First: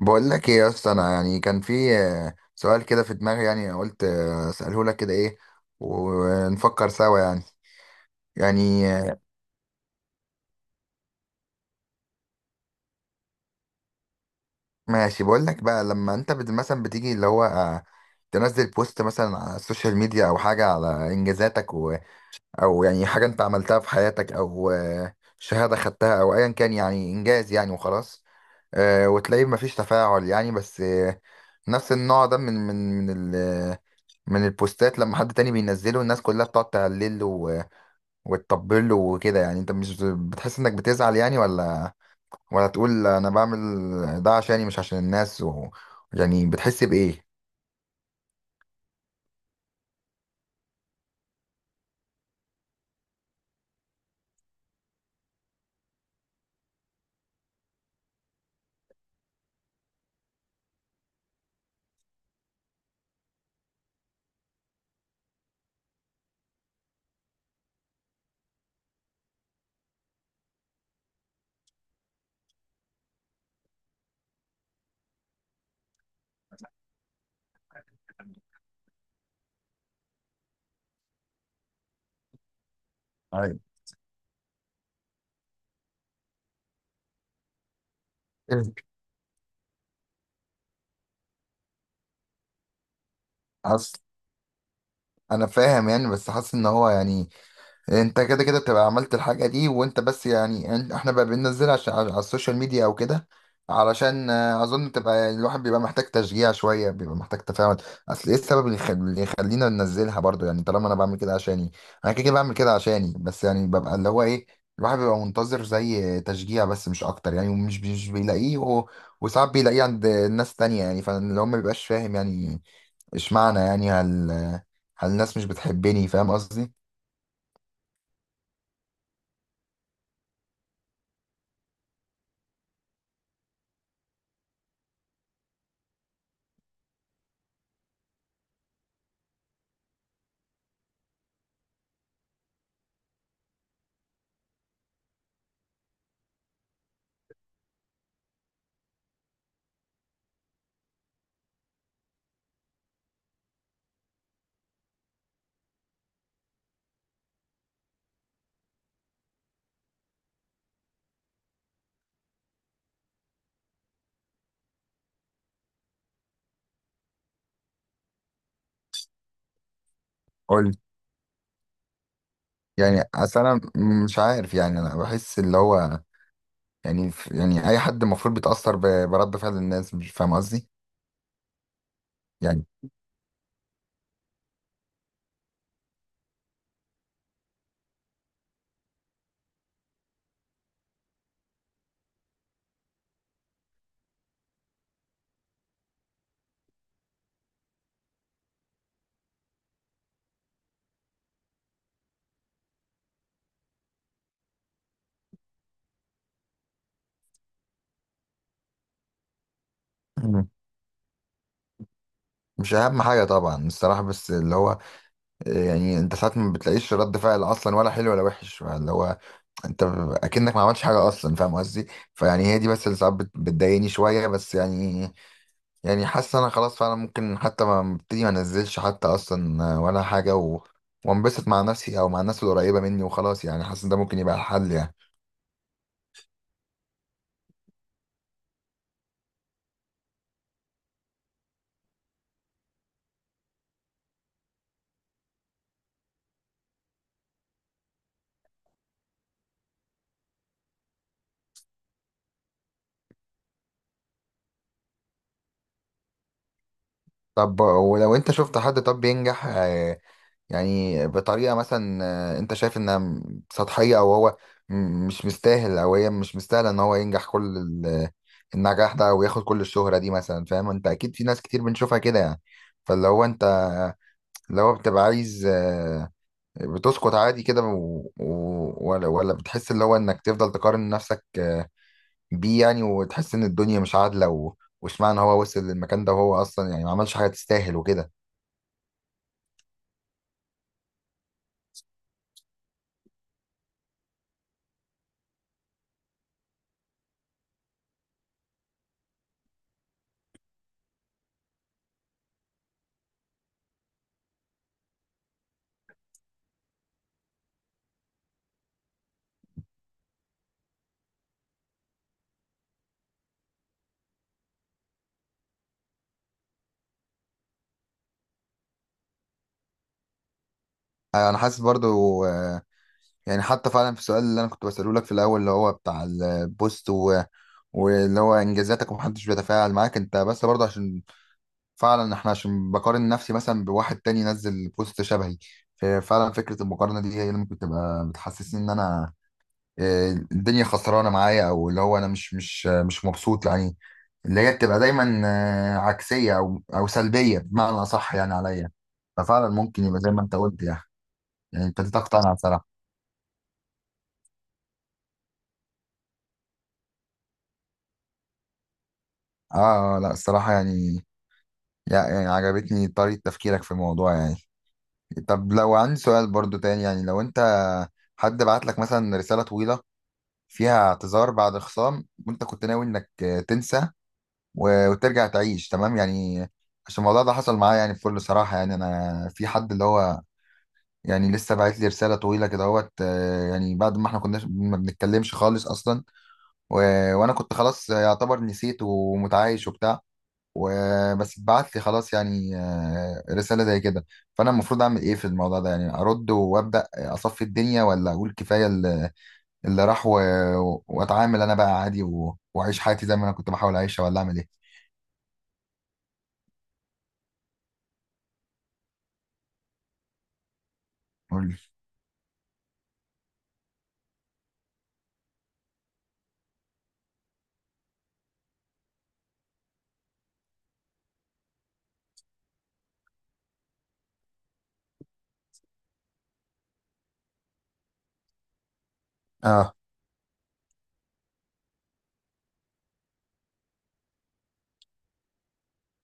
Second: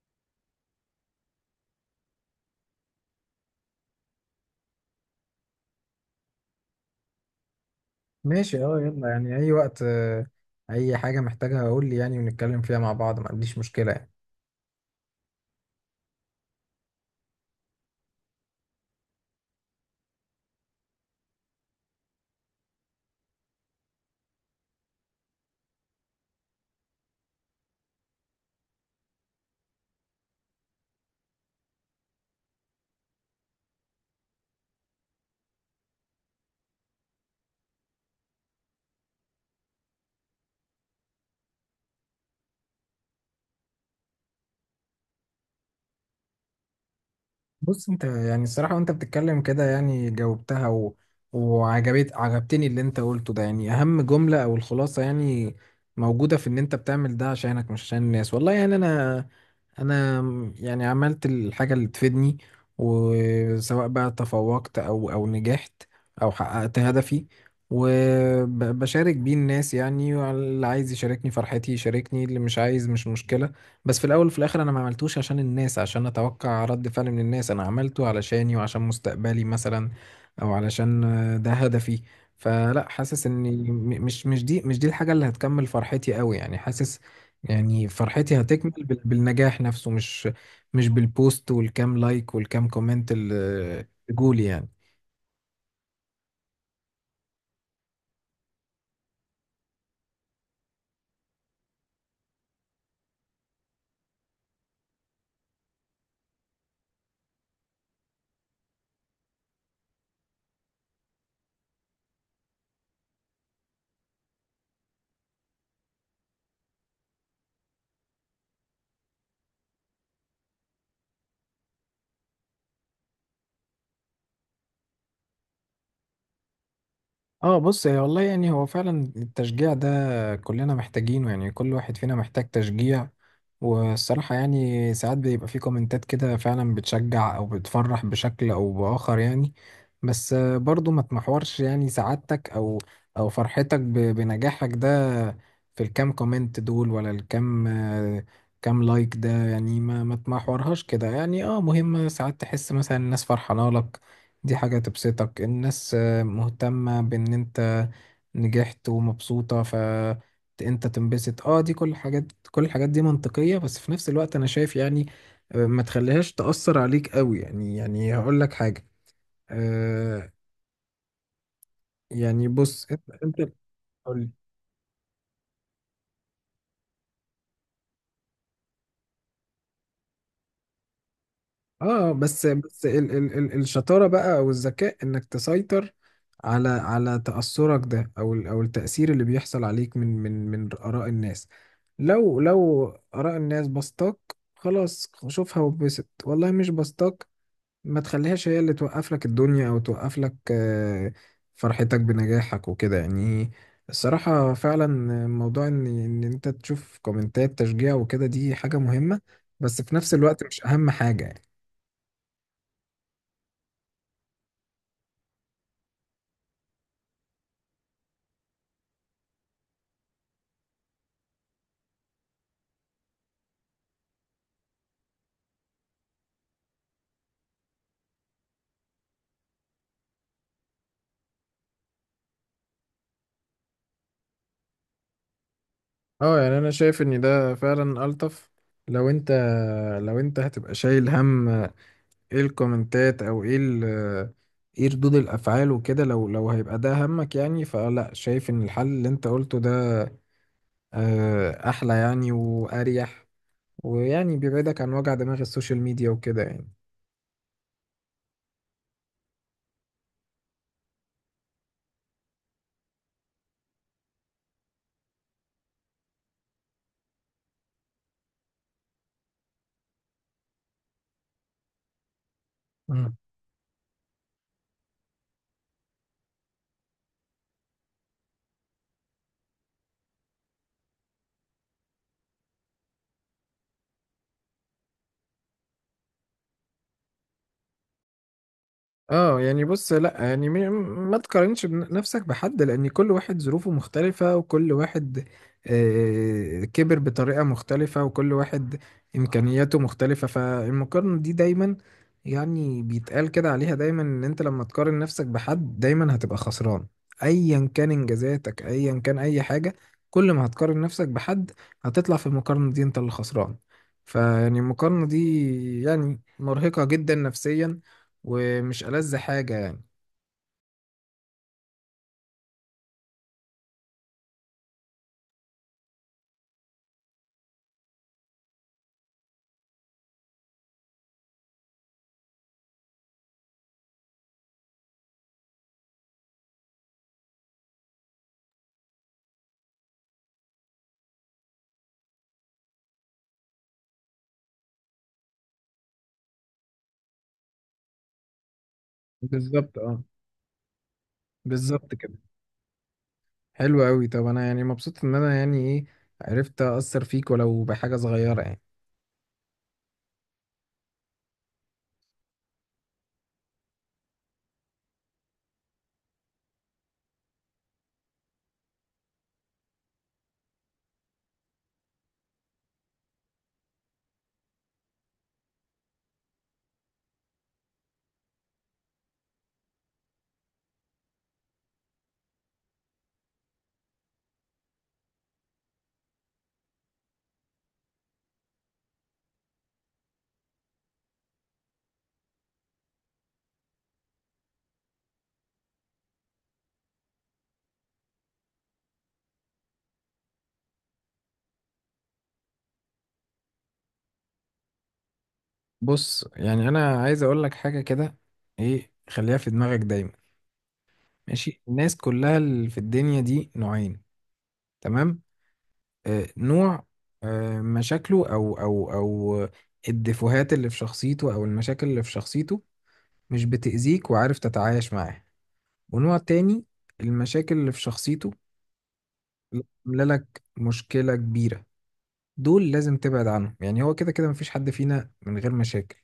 بقول لك ايه يا اسطى، انا يعني كان في سؤال كده في دماغي، يعني قلت اساله لك كده ايه ونفكر سوا يعني. ماشي، اه، يعني يلا، آه، يعني اي وقت، اي حاجة محتاجها اقول لي، يعني ونتكلم فيها مع بعض. ما عنديش مشكلة يعني. ماشي. بقول لك بقى لما انت مثلا بتيجي اللي هو تنزل بوست مثلا على السوشيال ميديا او حاجه على انجازاتك او يعني حاجه انت عملتها في حياتك او شهاده خدتها او ايا كان يعني انجاز يعني وخلاص. وتلاقيه مفيش تفاعل يعني، بس نفس النوع ده من من البوستات لما حد تاني بينزله الناس كلها بتقعد تهلل له وتطبل له وكده. يعني انت مش بتحس انك بتزعل يعني؟ ولا تقول انا بعمل ده عشاني مش عشان الناس يعني بتحس بإيه؟ بص، انت يعني الصراحة وانت بتتكلم كده يعني جاوبتها، وعجبت عجبتني اللي انت قلته ده، يعني اهم جملة او الخلاصة يعني موجودة في ان انت بتعمل ده عشانك، مش عشان الناس. والله يعني انا يعني عملت الحاجة اللي تفيدني، وسواء بقى تفوقت او نجحت او حققت هدفي وبشارك بيه الناس، يعني اللي عايز يشاركني فرحتي يشاركني، اللي مش عايز مش مشكلة. بس في الاول وفي الاخر انا ما عملتوش عشان الناس، عشان اتوقع رد فعل من الناس، انا عملته علشاني وعشان مستقبلي مثلا، او علشان، ده هدفي. فلا حاسس اني ايوه. مش دي الحاجة اللي هتكمل فرحتي قوي، يعني حاسس يعني فرحتي هتكمل بالنجاح نفسه، مش بالبوست والكام لايك والكام كومنت اللي حصل. جولي يعني. انا فاهم يعني، بس حاسس ان هو يعني انت كده كده بتبقى عملت الحاجة دي وانت بس يعني احنا بقى بننزلها عشان على السوشيال ميديا او كده علشان اظن تبقى يعني الواحد بيبقى محتاج تشجيع شوية، بيبقى محتاج تفاعل. اصل ايه السبب اللي يخلينا ننزلها برضو يعني؟ طالما انا بعمل كده عشاني، انا كده كده بعمل كده عشاني، بس يعني ببقى اللي هو ايه، الواحد بيبقى منتظر زي تشجيع بس، مش اكتر يعني، ومش مش بيلاقيه وساعات بيلاقيه عند ناس تانية يعني، فاللي هو ما بيبقاش فاهم يعني اشمعنى. يعني هل الناس مش بتحبني؟ فاهم قصدي؟ اه، بص، هي والله يعني هو فعلا التشجيع ده كلنا محتاجينه، يعني كل واحد فينا محتاج تشجيع، والصراحة يعني ساعات بيبقى في كومنتات كده فعلا بتشجع او بتفرح بشكل او بآخر يعني. بس برضو ما تمحورش يعني سعادتك او او فرحتك بنجاحك ده في الكام كومنت دول ولا الكام، كام لايك ده، يعني ما تمحورهاش كده. يعني اه مهم ساعات تحس مثلا الناس فرحانة لك، دي حاجة تبسطك، الناس مهتمة بان انت نجحت ومبسوطة فانت تنبسط. اه، دي كل الحاجات، كل الحاجات دي منطقية. بس في نفس الوقت انا شايف يعني، ما تخليهاش تأثر عليك قوي يعني هقول لك حاجة آه قول. يعني بص، يعني انت اصل انا مش قول لي. عارف، يعني انا بحس اللي هو يعني يعني اي حد المفروض بيتاثر برد فعل الناس. مش فاهم قصدي؟ اه، بس يعني. بس ال ال ال الشطارة بقى او الذكاء، انك تسيطر على تأثرك ده، او التأثير اللي بيحصل عليك من آراء الناس. لو آراء الناس بسطاك، خلاص شوفها وبسط. والله مش بسطاك، ما تخليهاش هي اللي توقف لك الدنيا، او توقف لك فرحتك بنجاحك وكده يعني. الصراحة فعلا موضوع ان انت تشوف كومنتات تشجيع وكده دي حاجة مهمة، بس في نفس الوقت مم. مش اهم حاجة. مش اهم حاجه طبعا الصراحه، بس اللي هو يعني انت ساعات ما بتلاقيش رد فعل اصلا، ولا حلو ولا وحش، اللي هو انت اكنك ما عملتش حاجه اصلا. فاهم قصدي؟ فيعني هي دي بس اللي ساعات بتضايقني شويه بس يعني. يعني حاسس انا خلاص، فعلا ممكن حتى ما ابتدي، ما انزلش حتى اصلا ولا حاجه وانبسط مع نفسي او مع الناس القريبه مني وخلاص يعني. حاسس إن ده ممكن يبقى الحل يعني. اه، يعني انا شايف ان ده فعلا الطف، لو انت لو انت هتبقى شايل هم ايه الكومنتات، او ايه ايه ردود الافعال وكده، لو هيبقى ده همك يعني، فلا شايف ان الحل اللي انت قلته ده احلى يعني واريح، ويعني بيبعدك عن وجع دماغ السوشيال ميديا وكده يعني. طب ولو انت شفت حد طب بينجح يعني بطريقة مثلا انت شايف انها سطحية، او هو مش مستاهل، او هي مش مستاهلة ان هو ينجح كل النجاح ده وياخد كل الشهرة دي مثلا. فاهم؟ انت اكيد في ناس كتير بنشوفها كده يعني. فاللي هو انت اللي هو بتبقى عايز بتسقط عادي كده ولا بتحس اللي هو انك تفضل تقارن نفسك بيه يعني، وتحس ان الدنيا مش عادلة واشمعنى هو وصل للمكان ده وهو اصلا يعني ما عملش حاجة تستاهل وكده. اه، يعني بص، لا يعني ما تقارنش نفسك بحد، لان كل واحد ظروفه مختلفة، وكل واحد كبر بطريقة مختلفة، وكل واحد امكانياته مختلفة. فالمقارنة دي دايما يعني بيتقال كده عليها دايما، ان انت لما تقارن نفسك بحد دايما هتبقى خسران، ايا كان انجازاتك، ايا كان اي حاجة. كل ما هتقارن نفسك بحد هتطلع في المقارنة دي انت اللي خسران، فيعني المقارنة دي يعني مرهقة جدا نفسيا، ومش ألذ حاجة يعني. أيوة، انا حاسس برضو يعني حتى فعلا في السؤال اللي انا كنت بسأله لك في الاول، اللي هو بتاع البوست واللي هو انجازاتك ومحدش بيتفاعل معاك انت، بس برضو عشان فعلا احنا، عشان بقارن نفسي مثلا بواحد تاني نزل بوست شبهي. ففعلا فكرة المقارنة دي هي اللي ممكن تبقى بتحسسني ان انا الدنيا خسرانة معايا، او اللي هو انا مش مبسوط يعني، اللي هي بتبقى دايما عكسية او سلبية بمعنى اصح يعني عليا. ففعلا بالظبط ممكن يبقى اه، زي ما انت قلت يعني. يعني بالظبط ابتديت كده. اقتنع بصراحة. حلو قوي. طب انا يعني مبسوط ان انا يعني ايه، عرفت اثر فيك ولو بحاجه صغيره يعني. اه لا، الصراحة يعني يعني عجبتني طريقة تفكيرك في الموضوع يعني. طب لو عندي سؤال برضو تاني يعني، لو انت حد بعت لك مثلا رسالة طويلة فيها اعتذار بعد خصام، وانت كنت ناوي انك تنسى وترجع تعيش تمام يعني. عشان الموضوع ده حصل معايا يعني، بكل صراحة يعني، انا في حد اللي هو يعني لسه بعت لي رسالة طويلة كده اهوت يعني بعد ما احنا كنا ما بنتكلمش خالص اصلا و... وانا كنت خلاص يعتبر نسيت ومتعايش وبتاع. وبس ابعت لي خلاص يعني رسالة زي كده. فأنا المفروض أعمل إيه في الموضوع ده يعني؟ أرد وأبدأ أصفي الدنيا، ولا أقول كفاية اللي راح وأتعامل أنا بقى عادي وأعيش حياتي زي ما أنا كنت بحاول أعيشها، ولا أعمل إيه؟ بص، يعني انا عايز اقول لك حاجه كده، ايه، خليها في دماغك دايما، قول لي. ماشي؟ الناس كلها اللي في الدنيا دي نوعين، تمام؟ نوع مشاكله، او الدفوهات اللي في شخصيته، او المشاكل اللي في شخصيته مش بتأذيك وعارف تتعايش معاها. ونوع تاني، المشاكل اللي في شخصيته آه. عامله لك مشكله كبيره، دول لازم تبعد عنهم. يعني هو كده كده مفيش حد فينا من غير مشاكل،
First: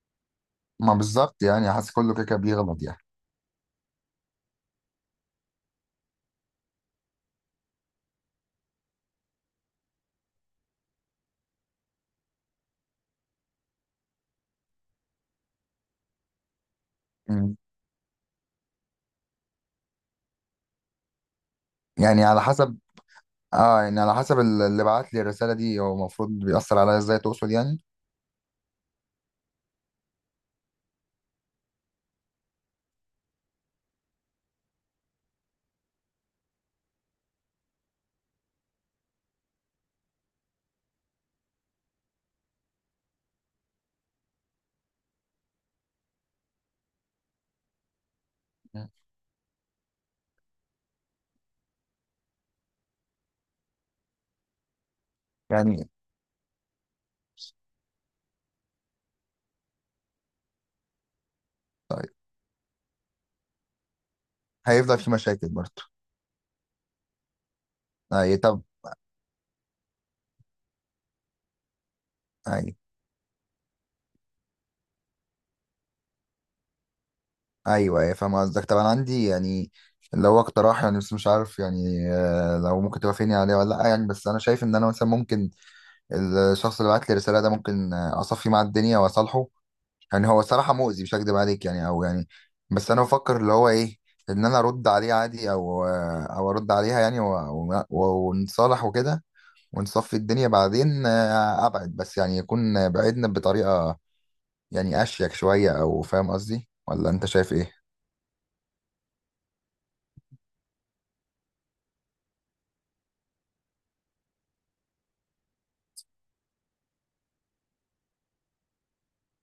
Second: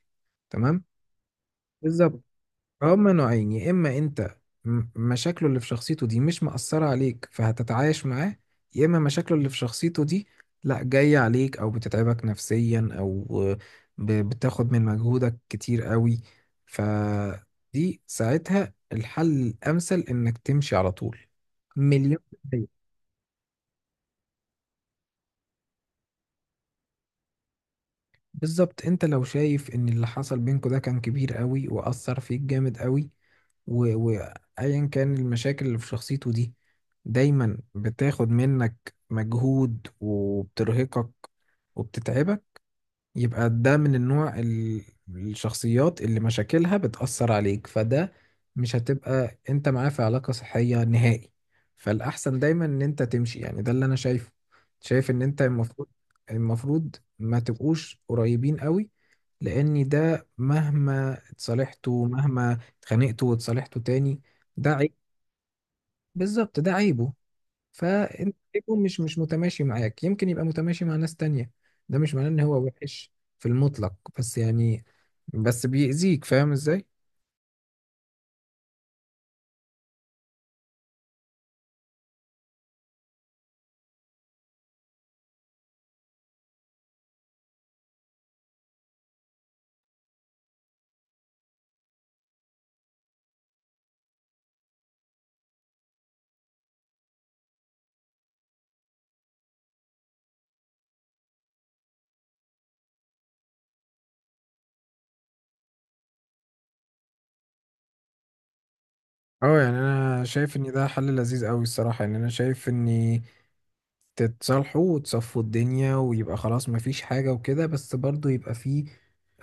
تمام؟ ما بالظبط يعني، حاسس كله بالظبط، كده كده بيغلط يعني. هما نوعين، يا اما انت مشاكله اللي في شخصيته دي مش مأثرة عليك فهتتعايش معاه، يا اما مشاكله اللي في شخصيته دي لا، جاية عليك او بتتعبك نفسيا، او بتاخد من مجهودك كتير قوي، مم. فدي ساعتها الحل الامثل انك تمشي على طول. مليون يعني على حسب. بالمية. يعني على حسب اللي بعت لي الرسالة دي، هو المفروض بيأثر عليا إزاي تقصد يعني؟ بالظبط. انت لو شايف ان اللي حصل بينكوا ده كان كبير قوي واثر فيك جامد قوي، و- وايا كان المشاكل اللي في شخصيته دي دايما بتاخد منك مجهود وبترهقك وبتتعبك، يبقى ده من النوع الشخصيات اللي مشاكلها بتأثر عليك، فده مش مم. هتبقى انت معاه في علاقة صحية نهائي. فالأحسن دايما ان انت تمشي، يعني ده اللي انا شايفه. شايف ان انت المفروض يعني المفروض ما تبقوش قريبين قوي، لان ده مهما اتصالحتوا، مهما اتخانقتوا واتصالحتوا تاني، ده عيب. هيفضل في مشاكل برضه. بالظبط، ده عيبه. فانت أي. طب. يكون مش متماشي معاك، يمكن يبقى متماشي مع ناس تانية، ده مش معناه ان هو أي. وحش في المطلق، بس يعني بس بيأذيك. فاهم ازاي؟ ايوه ايوه، فاهم قصدك. طب انا عندي يعني لو اقتراح يعني، بس مش عارف يعني لو ممكن توافقني عليه ولا لا يعني. بس انا شايف ان انا مثلا ممكن الشخص اللي بعت لي الرساله ده، ممكن اصفي مع الدنيا واصالحه. يعني هو صراحه مؤذي، مش هكدب عليك يعني، او يعني بس انا بفكر اللي هو ايه، ان انا ارد عليه عادي، او او ارد عليها يعني ونتصالح وكده، ونصفي الدنيا بعدين ابعد. بس يعني يكون بعدنا بطريقه يعني اشيك شويه، او فاهم قصدي؟ ولا انت شايف ايه؟ اه، يعني انا شايف ان ده حل لذيذ قوي الصراحه، يعني انا شايف ان تتصالحوا وتصفوا الدنيا، ويبقى خلاص مفيش حاجة وكده، بس برضو يبقى فيه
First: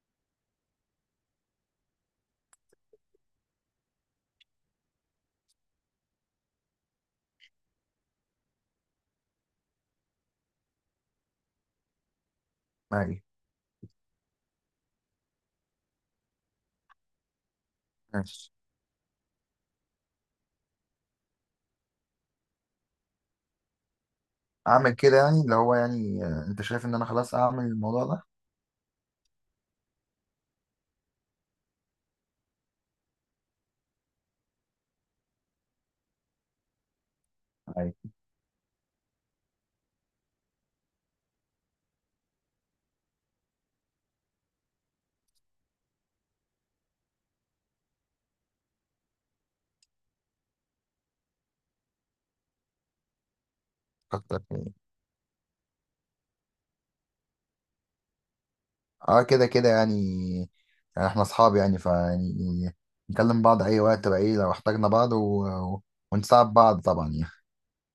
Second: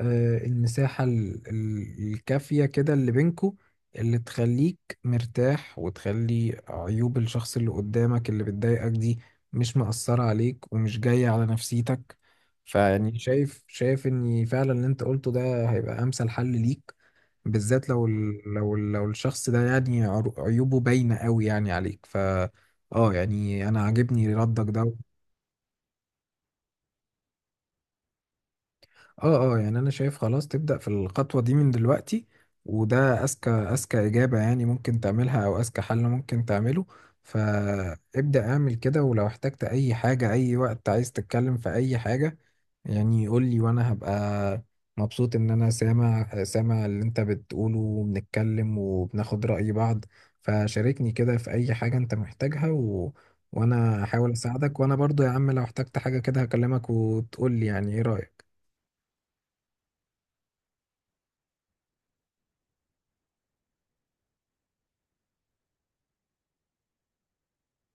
المساحة الكافية كده اللي بينكو، اللي تخليك مرتاح، وتخلي عيوب الشخص اللي قدامك اللي بتضايقك دي مش مأثرة عليك ومش جاية على نفسيتك. فيعني أيوة. شايف ان فعلا اللي انت قلته ده هيبقى امثل حل ليك، بالذات لو لو الشخص ده يعني عيوبه باينة قوي يعني عليك، ف اه، يعني انا عاجبني ردك اعمل ده. كده يعني اللي هو يعني انت شايف ان انا خلاص اعمل الموضوع ده؟ اه اه، يعني انا شايف خلاص تبدأ في الخطوة دي من دلوقتي، وده اذكى اجابة يعني ممكن تعملها، او اذكى حل ممكن تعمله. عادي. فابدأ اعمل كده، ولو احتجت اي حاجة اي وقت، عايز تتكلم في اي حاجة يعني، يقول لي، وانا هبقى مبسوط ان انا سامع اللي انت بتقوله، وبنتكلم وبناخد رأي بعض. فشاركني كده في اي حاجة انت محتاجها، وانا هحاول كتر خير. اساعدك، وانا برضو يا عم لو احتجت حاجة كده هكلمك وتقول لي يعني ايه رأيك. اه كده كده يعني، يعني احنا اصحاب يعني، فيعني نكلم بعض اي وقت بقى ايه لو احتاجنا بعض و- ونساعد بعض طبعا يعني.